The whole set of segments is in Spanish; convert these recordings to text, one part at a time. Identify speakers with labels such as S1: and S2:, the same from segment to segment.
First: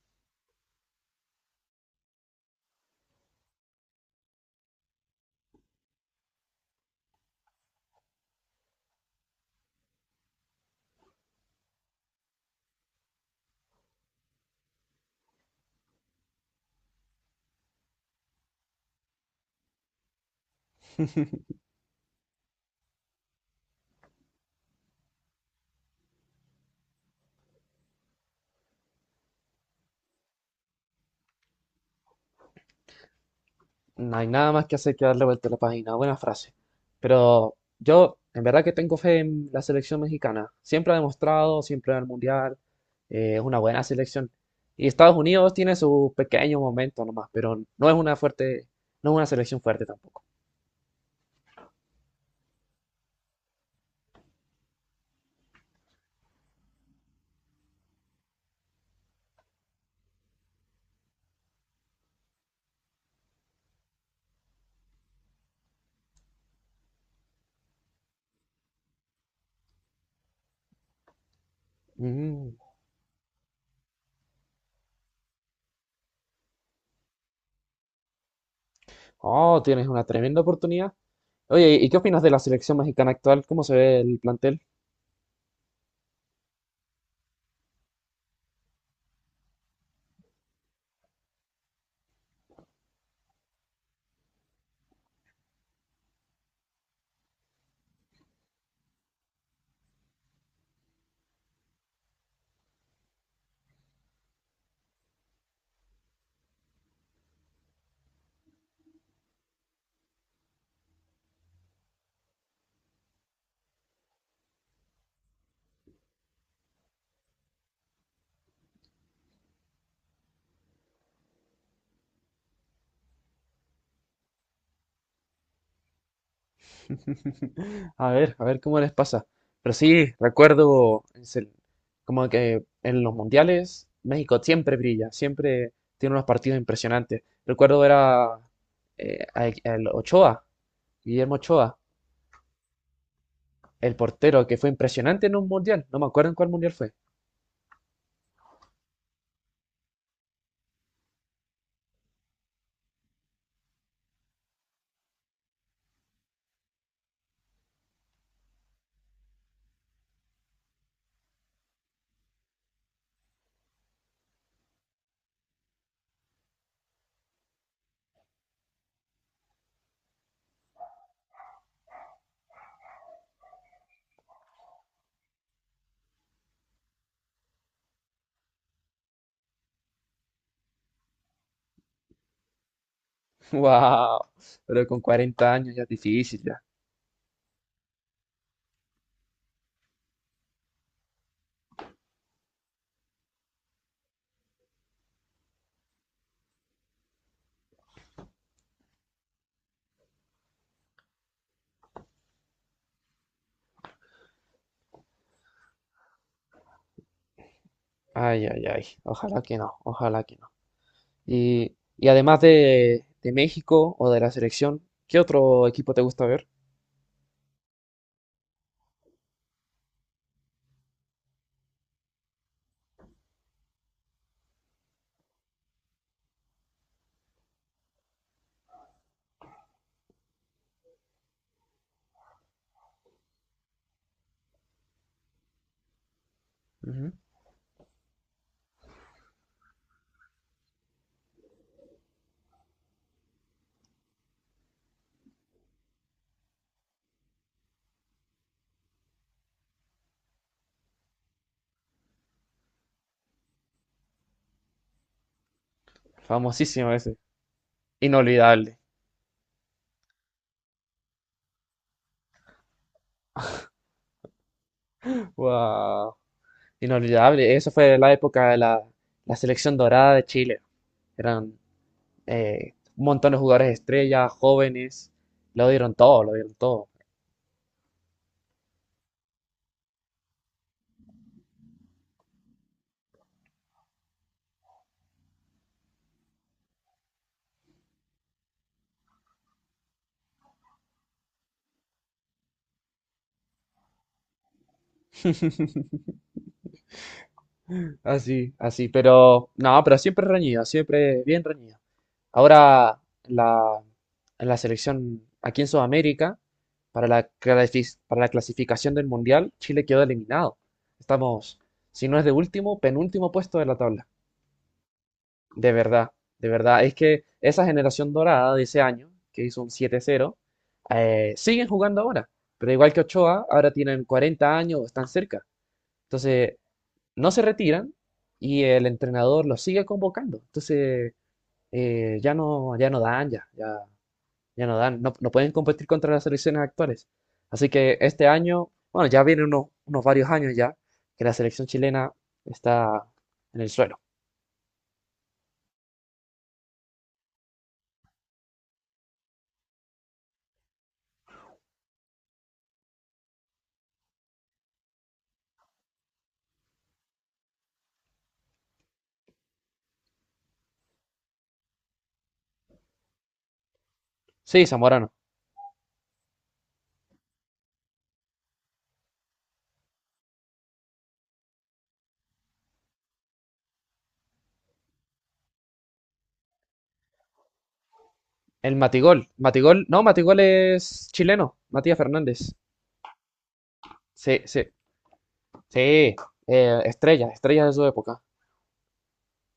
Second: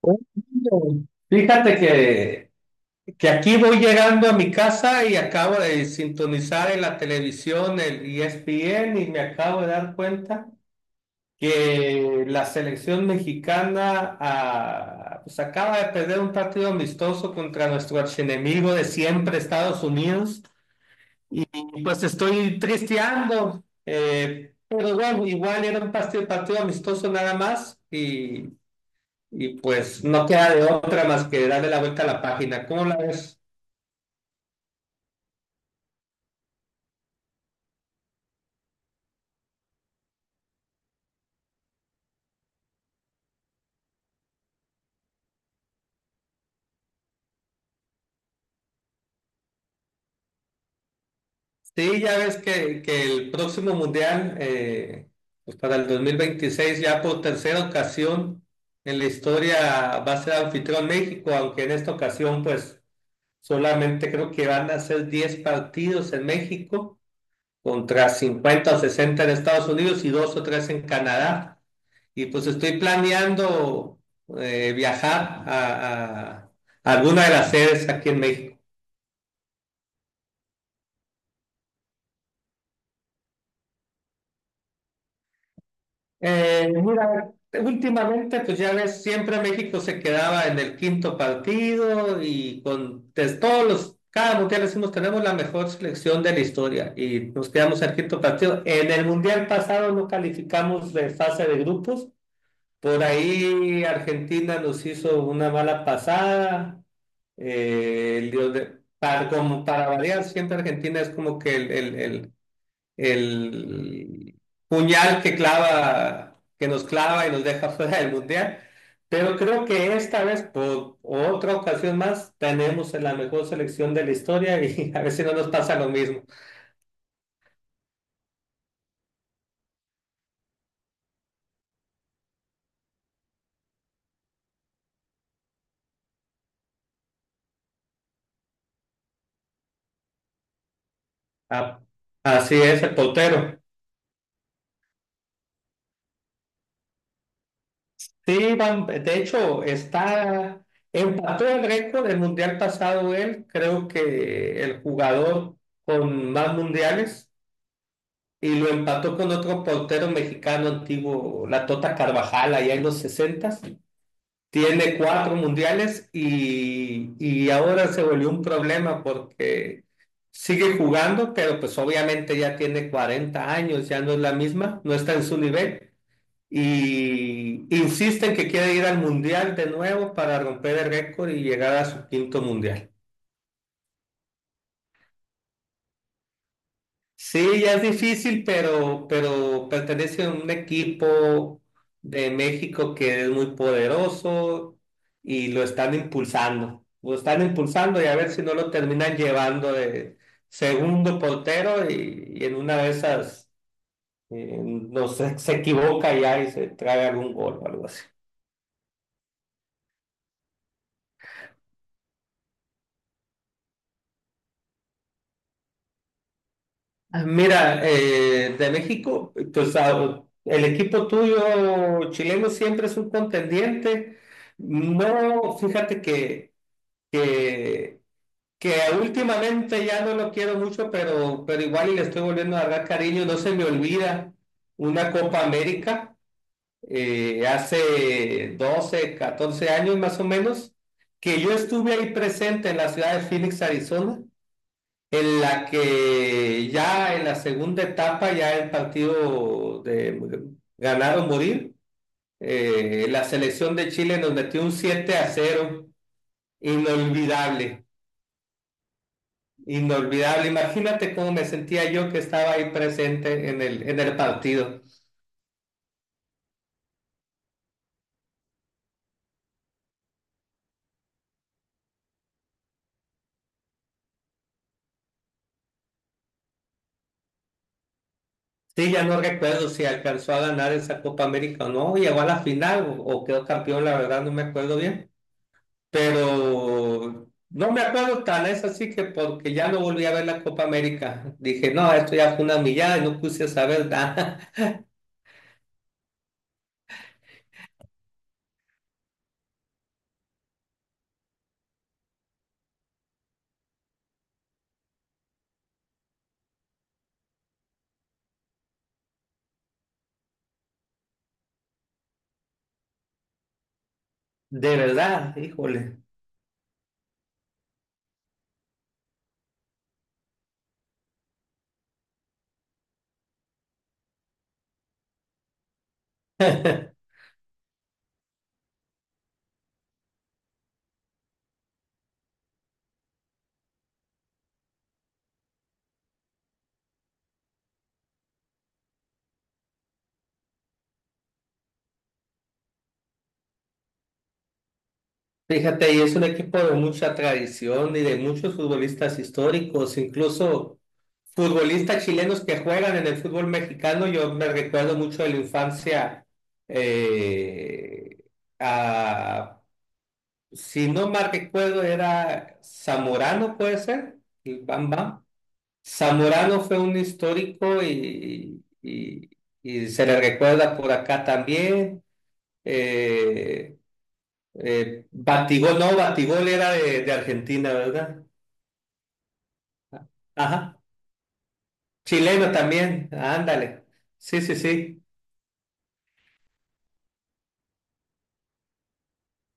S1: Oh, no. Fíjate que aquí voy llegando a mi casa y acabo de sintonizar en la televisión el ESPN y me acabo de dar cuenta que la selección mexicana pues acaba de perder un partido amistoso contra nuestro archienemigo de siempre, Estados Unidos, y pues estoy tristeando, pero bueno, igual era un partido amistoso nada más y pues no queda de otra más que darle la vuelta a la página. ¿Cómo la ves?
S2: No hay nada más que hacer que darle vuelta a la página. Buena frase. Pero yo, en verdad que tengo fe en la selección mexicana. Siempre ha demostrado, siempre en el Mundial. Es una buena selección. Y Estados Unidos tiene su pequeño momento nomás, pero no es una fuerte, no es una selección fuerte tampoco.
S1: Sí, ya ves que el próximo mundial, pues para el 2026 ya por tercera ocasión en la historia va a ser anfitrión México, aunque en esta ocasión pues solamente creo que van a ser 10 partidos en México contra 50 o 60 en Estados Unidos y dos o tres en Canadá. Y pues
S2: Mm.
S1: estoy planeando viajar a, a alguna de las sedes aquí en México.
S2: Oh, tienes una tremenda oportunidad. Oye, ¿y qué opinas de la selección mexicana actual? ¿Cómo se ve el plantel?
S1: Mira, últimamente, pues ya ves, siempre México se quedaba en el quinto partido y con de todos los, cada mundial decimos, tenemos la mejor selección de la historia y nos quedamos en el quinto partido. En el mundial pasado no calificamos de fase de grupos. Por ahí Argentina nos hizo una mala pasada. El para, como para variar, siempre Argentina es como que el puñal que clava, que nos clava y nos deja fuera del mundial. Pero creo que esta vez, por otra ocasión más, tenemos la mejor selección de la historia y a ver si no nos pasa lo mismo.
S2: A ver cómo les pasa. Pero sí, recuerdo como que en los mundiales México siempre brilla, siempre tiene unos partidos impresionantes. Recuerdo era el Ochoa, Guillermo Ochoa,
S1: Ah, así es el portero.
S2: el portero que fue impresionante en un mundial. No me acuerdo en cuál mundial fue.
S1: Sí, de hecho, está, empató el récord del mundial pasado él, creo que el jugador con más mundiales, y lo empató con otro portero mexicano antiguo, la Tota Carvajal, allá en los sesentas. Tiene cuatro mundiales y ahora se volvió un problema porque sigue jugando, pero pues obviamente ya tiene 40 años, ya no es la misma, no está en su nivel. Y insisten que quiere ir al mundial de nuevo para romper el récord y llegar a su quinto mundial.
S2: ¡Wow! Pero con 40 años ya es difícil ya.
S1: Sí, ya es difícil, pero pertenece a un equipo de México que es muy poderoso y lo están impulsando. Lo están impulsando y a ver si no lo terminan llevando de segundo portero y en una de esas no sé, se equivoca ya y se trae algún gol o algo así.
S2: Ay, ay, ay. Ojalá que no, ojalá que no. Y además de México o de la selección, ¿qué otro equipo te gusta ver?
S1: Ah, mira, de México, o sea, el equipo tuyo chileno siempre es un contendiente. No, fíjate que, que últimamente ya no lo quiero mucho, pero igual y le estoy volviendo a dar cariño. No se me olvida una Copa América hace 12, 14 años más o menos, que yo estuve ahí presente en la ciudad de Phoenix, Arizona, en la que ya en la segunda etapa, ya el partido de ganar o morir, la selección de Chile nos metió un 7 a cero
S2: Famosísimo ese.
S1: inolvidable,
S2: Inolvidable.
S1: inolvidable. Imagínate cómo me sentía yo que estaba ahí presente en el partido.
S2: Wow. Inolvidable. Eso fue la época de la selección dorada de Chile. Eran un montón de jugadores estrellas, jóvenes. Lo dieron todo, lo dieron todo.
S1: Sí, ya no recuerdo si alcanzó a ganar esa Copa América o no, llegó a la final o quedó campeón, la verdad no me acuerdo bien, pero no me acuerdo tan, es así que porque ya no volví a ver la Copa América. Dije, no, esto ya fue una millada y no puse a saber nada.
S2: Así, así. Pero, no, pero siempre reñido, siempre bien reñido. Ahora, la, la selección aquí en Sudamérica, para para la clasificación del Mundial, Chile quedó eliminado. Estamos, si no es de último, penúltimo puesto de la tabla.
S1: De verdad,
S2: De
S1: híjole.
S2: verdad, de verdad. Es que esa generación dorada de ese año, que hizo un 7-0, siguen jugando ahora. Pero igual que Ochoa, ahora tienen 40 años, están cerca. Entonces, no se retiran y el entrenador los sigue convocando. Entonces, ya no, ya no dan, ya, ya, ya no dan. No, no pueden competir contra las selecciones actuales. Así que este año, bueno, ya vienen unos, unos varios años ya que la selección chilena está en el suelo.
S1: Fíjate, y es un equipo de mucha tradición y de muchos futbolistas históricos, incluso futbolistas chilenos que juegan en el fútbol mexicano. Yo me recuerdo mucho de la infancia eh, a, si no mal recuerdo, era Zamorano, puede ser, el
S2: Sí,
S1: Bam
S2: Zamorano.
S1: Bam. Zamorano fue un histórico y, y se le recuerda por acá también. Eh, Batigol, no, Batigol era de Argentina, ¿verdad?
S2: El Matigol. Matigol, no, Matigol
S1: Ajá.
S2: es chileno. Matías
S1: Chileno
S2: Fernández.
S1: también, ándale. Sí,
S2: Sí,
S1: sí,
S2: sí,
S1: sí.
S2: sí. Estrellas, estrellas de su época.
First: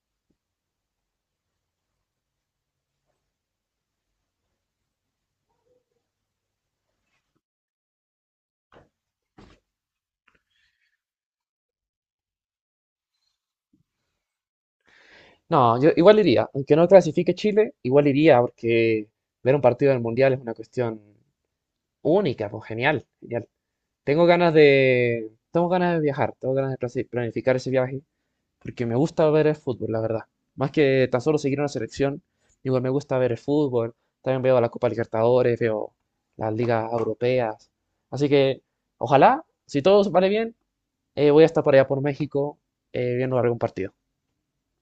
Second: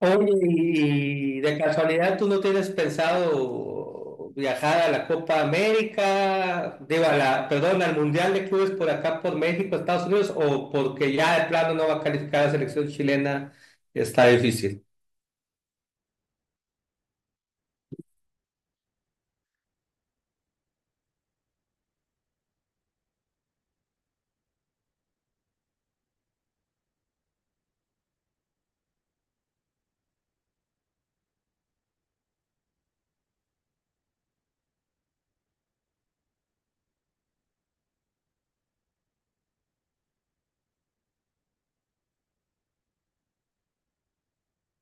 S1: Oye, y de casualidad tú no tienes pensado viajar a la Copa América, digo, a la, perdón, al Mundial de Clubes por acá, por México, Estados Unidos, o porque ya de plano no va a calificar la selección chilena, está difícil.
S2: No, yo igual iría. Aunque no clasifique Chile, igual iría porque ver un partido del Mundial es una cuestión única, pues genial, genial. Tengo ganas de viajar, tengo ganas de planificar ese viaje porque me gusta ver el fútbol, la verdad. Más que tan solo seguir una selección, igual me gusta ver el fútbol, también veo la Copa Libertadores, veo las ligas europeas. Así que ojalá, si todo vale bien, voy a estar por allá por México viendo algún partido.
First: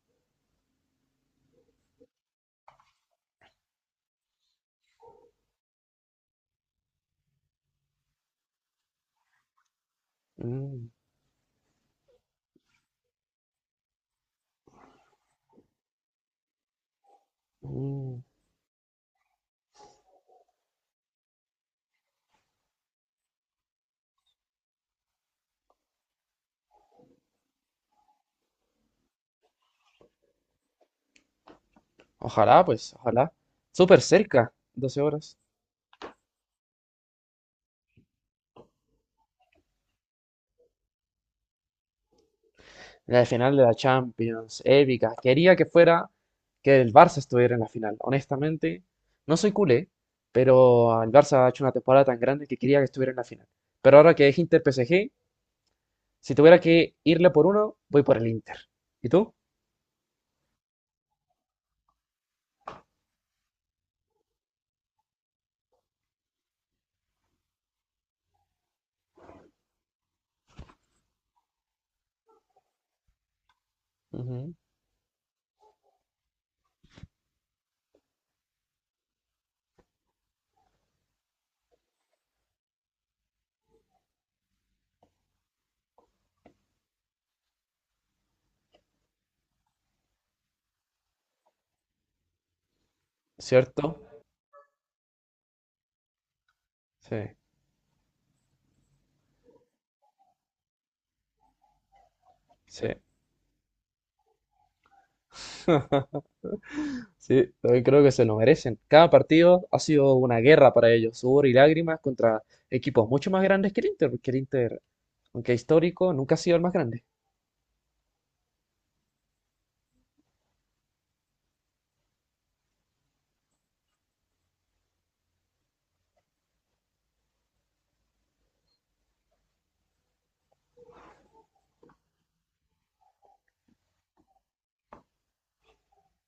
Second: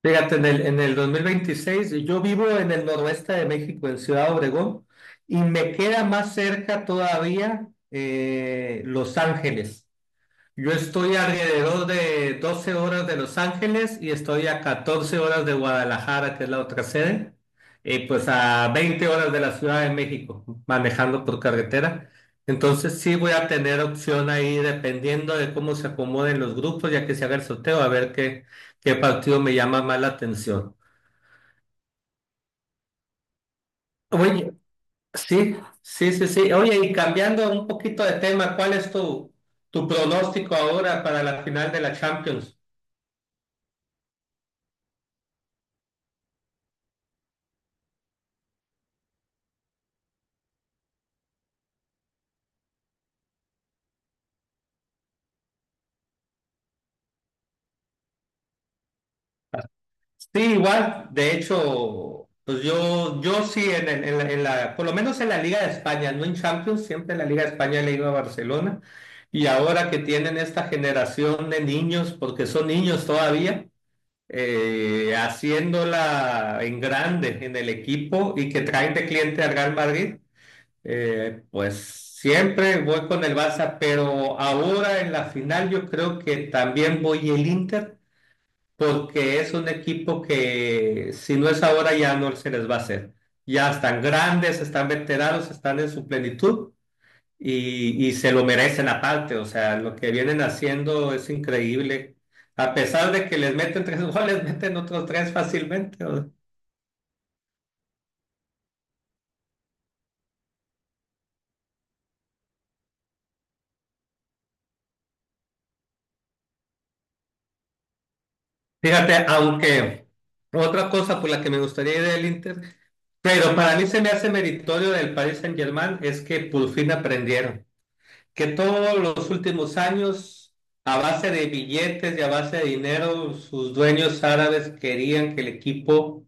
S1: Fíjate, en el 2026, yo vivo en el noroeste de México, en Ciudad Obregón, y me queda más cerca todavía Los Ángeles. Yo
S2: Mm,
S1: estoy alrededor de 12 horas de Los Ángeles y estoy a 14 horas de Guadalajara, que es la otra sede, y
S2: mm.
S1: pues a 20 horas de la Ciudad de México, manejando por carretera. Entonces sí voy a tener opción ahí dependiendo de cómo se acomoden los grupos, ya que se haga el sorteo, a ver qué, qué partido me llama más la atención.
S2: Ojalá, pues, ojalá. Súper cerca,
S1: Oye,
S2: 12 horas.
S1: sí, sí, sí, sí. Oye, y cambiando un poquito de tema, ¿cuál es tu, tu pronóstico ahora para la final de la Champions?
S2: La final de la Champions, épica. Quería que fuera, que el Barça estuviera en la final. Honestamente, no soy culé, pero el Barça ha hecho una temporada tan grande que quería que estuviera en la final. Pero ahora que es Inter-PSG, si tuviera que irle por uno, voy por el Inter. ¿Y tú?
S1: Sí, igual, de hecho, pues yo sí, en, en la, por lo menos en la Liga de España, no en Champions, siempre en la Liga de España le he ido a Barcelona. Y ahora que tienen esta generación de niños, porque son niños todavía,
S2: Ujú.
S1: haciéndola en grande en el equipo y que traen de cliente al Real Madrid, pues siempre voy con el Barça, pero ahora en la final yo creo que también voy el Inter porque es un equipo que si no es ahora ya no se les va a hacer. Ya
S2: ¿Cierto?
S1: están grandes, están veteranos, están en su plenitud
S2: Sí,
S1: y se lo merecen aparte. O sea, lo que vienen haciendo es increíble. A
S2: sí.
S1: pesar de que les meten tres goles, meten otros tres fácilmente. O-
S2: Sí, también creo que se lo merecen. Cada partido ha sido una guerra para ellos, sudor y lágrimas contra equipos mucho más grandes que el Inter, porque el Inter, aunque histórico, nunca ha sido el más grande.
S1: Fíjate, aunque otra cosa por la que me gustaría ir del Inter, pero para mí se me hace meritorio del Paris Saint-Germain es que por fin aprendieron. Que todos los últimos años, a base de billetes y a base de dinero, sus dueños árabes querían que el equipo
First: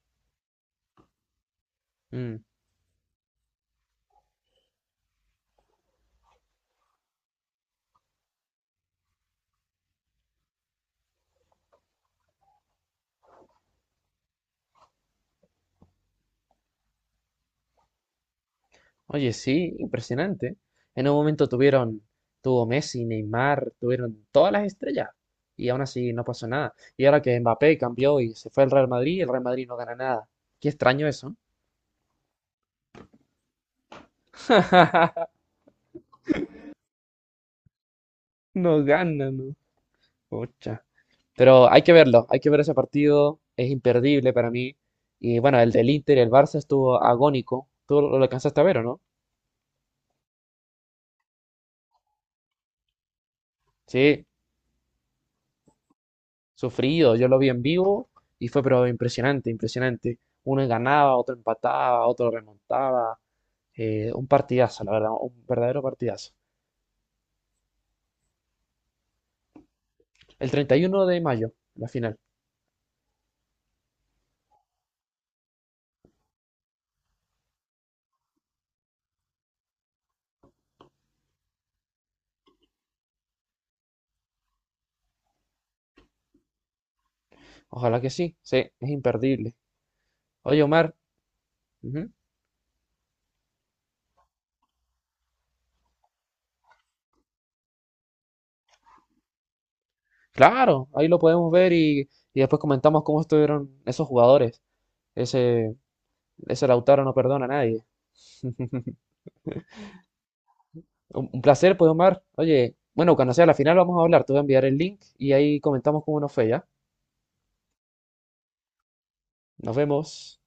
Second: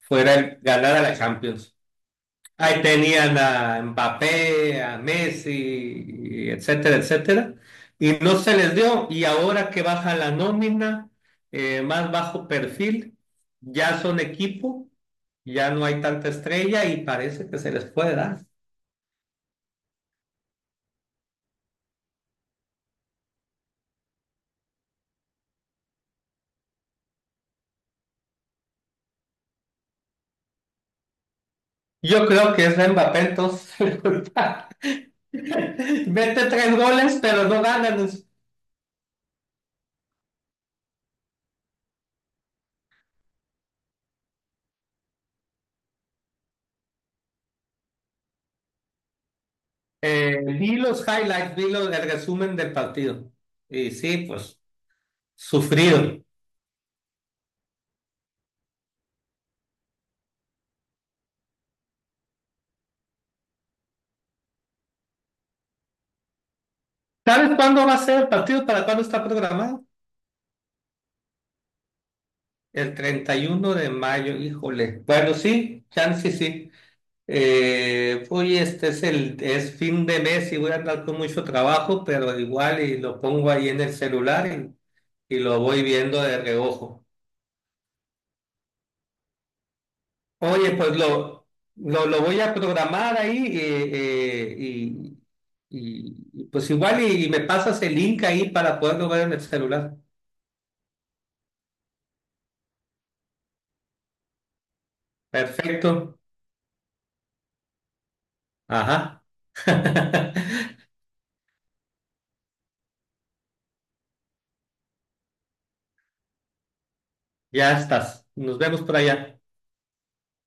S1: ganara la Champions.
S2: Mm.
S1: Ahí tenían a Mbappé, a Messi, etcétera, etcétera. Y no se les dio. Y ahora que baja la nómina, más bajo perfil, ya son equipo, ya no hay tanta estrella y parece que se les puede dar.
S2: Oye, sí, impresionante. En un momento tuvieron, tuvo Messi, Neymar, tuvieron todas las estrellas y aún así no pasó nada. Y ahora que Mbappé cambió y se fue al Real Madrid, el Real Madrid no gana nada. Qué extraño eso.
S1: Yo creo que es Mbappé entonces. Mete tres goles, pero no ganan.
S2: No gana, no. Pucha. Pero hay que verlo, hay que ver ese partido, es imperdible para mí. Y bueno, el del Inter y el Barça estuvo agónico. Tú lo alcanzaste a ver, ¿o no?
S1: Vi los highlights, el resumen del partido. Y sí,
S2: Sí.
S1: pues, sufrido.
S2: Sufrido, yo lo vi en vivo y fue pero impresionante, impresionante. Uno ganaba, otro empataba, otro remontaba. Un partidazo, la verdad, un verdadero partidazo.
S1: ¿Sabes cuándo va a ser el partido? ¿Para cuándo está programado?
S2: El 31 de mayo, la final.
S1: El 31 de mayo, híjole. Bueno, sí, chance sí. Oye, este es el es fin de mes y voy a andar con mucho trabajo, pero igual y lo pongo ahí en el celular y lo voy viendo de reojo.
S2: Ojalá que sí, sí, es imperdible. Oye,
S1: Oye,
S2: Omar,
S1: pues
S2: ujú.
S1: lo voy a programar ahí y, y, pues igual y me pasas el link ahí para poderlo ver en el celular.
S2: Claro, ahí lo podemos ver y después comentamos cómo estuvieron esos jugadores. Ese,
S1: Perfecto.
S2: ese Lautaro no perdona a nadie.
S1: Ajá.
S2: Un placer, pues, Omar. Oye, bueno, cuando sea la final vamos a hablar. Te voy a enviar el link y ahí comentamos cómo nos fue, ¿ya?
S1: Ya estás. Nos vemos por allá.
S2: Nos vemos.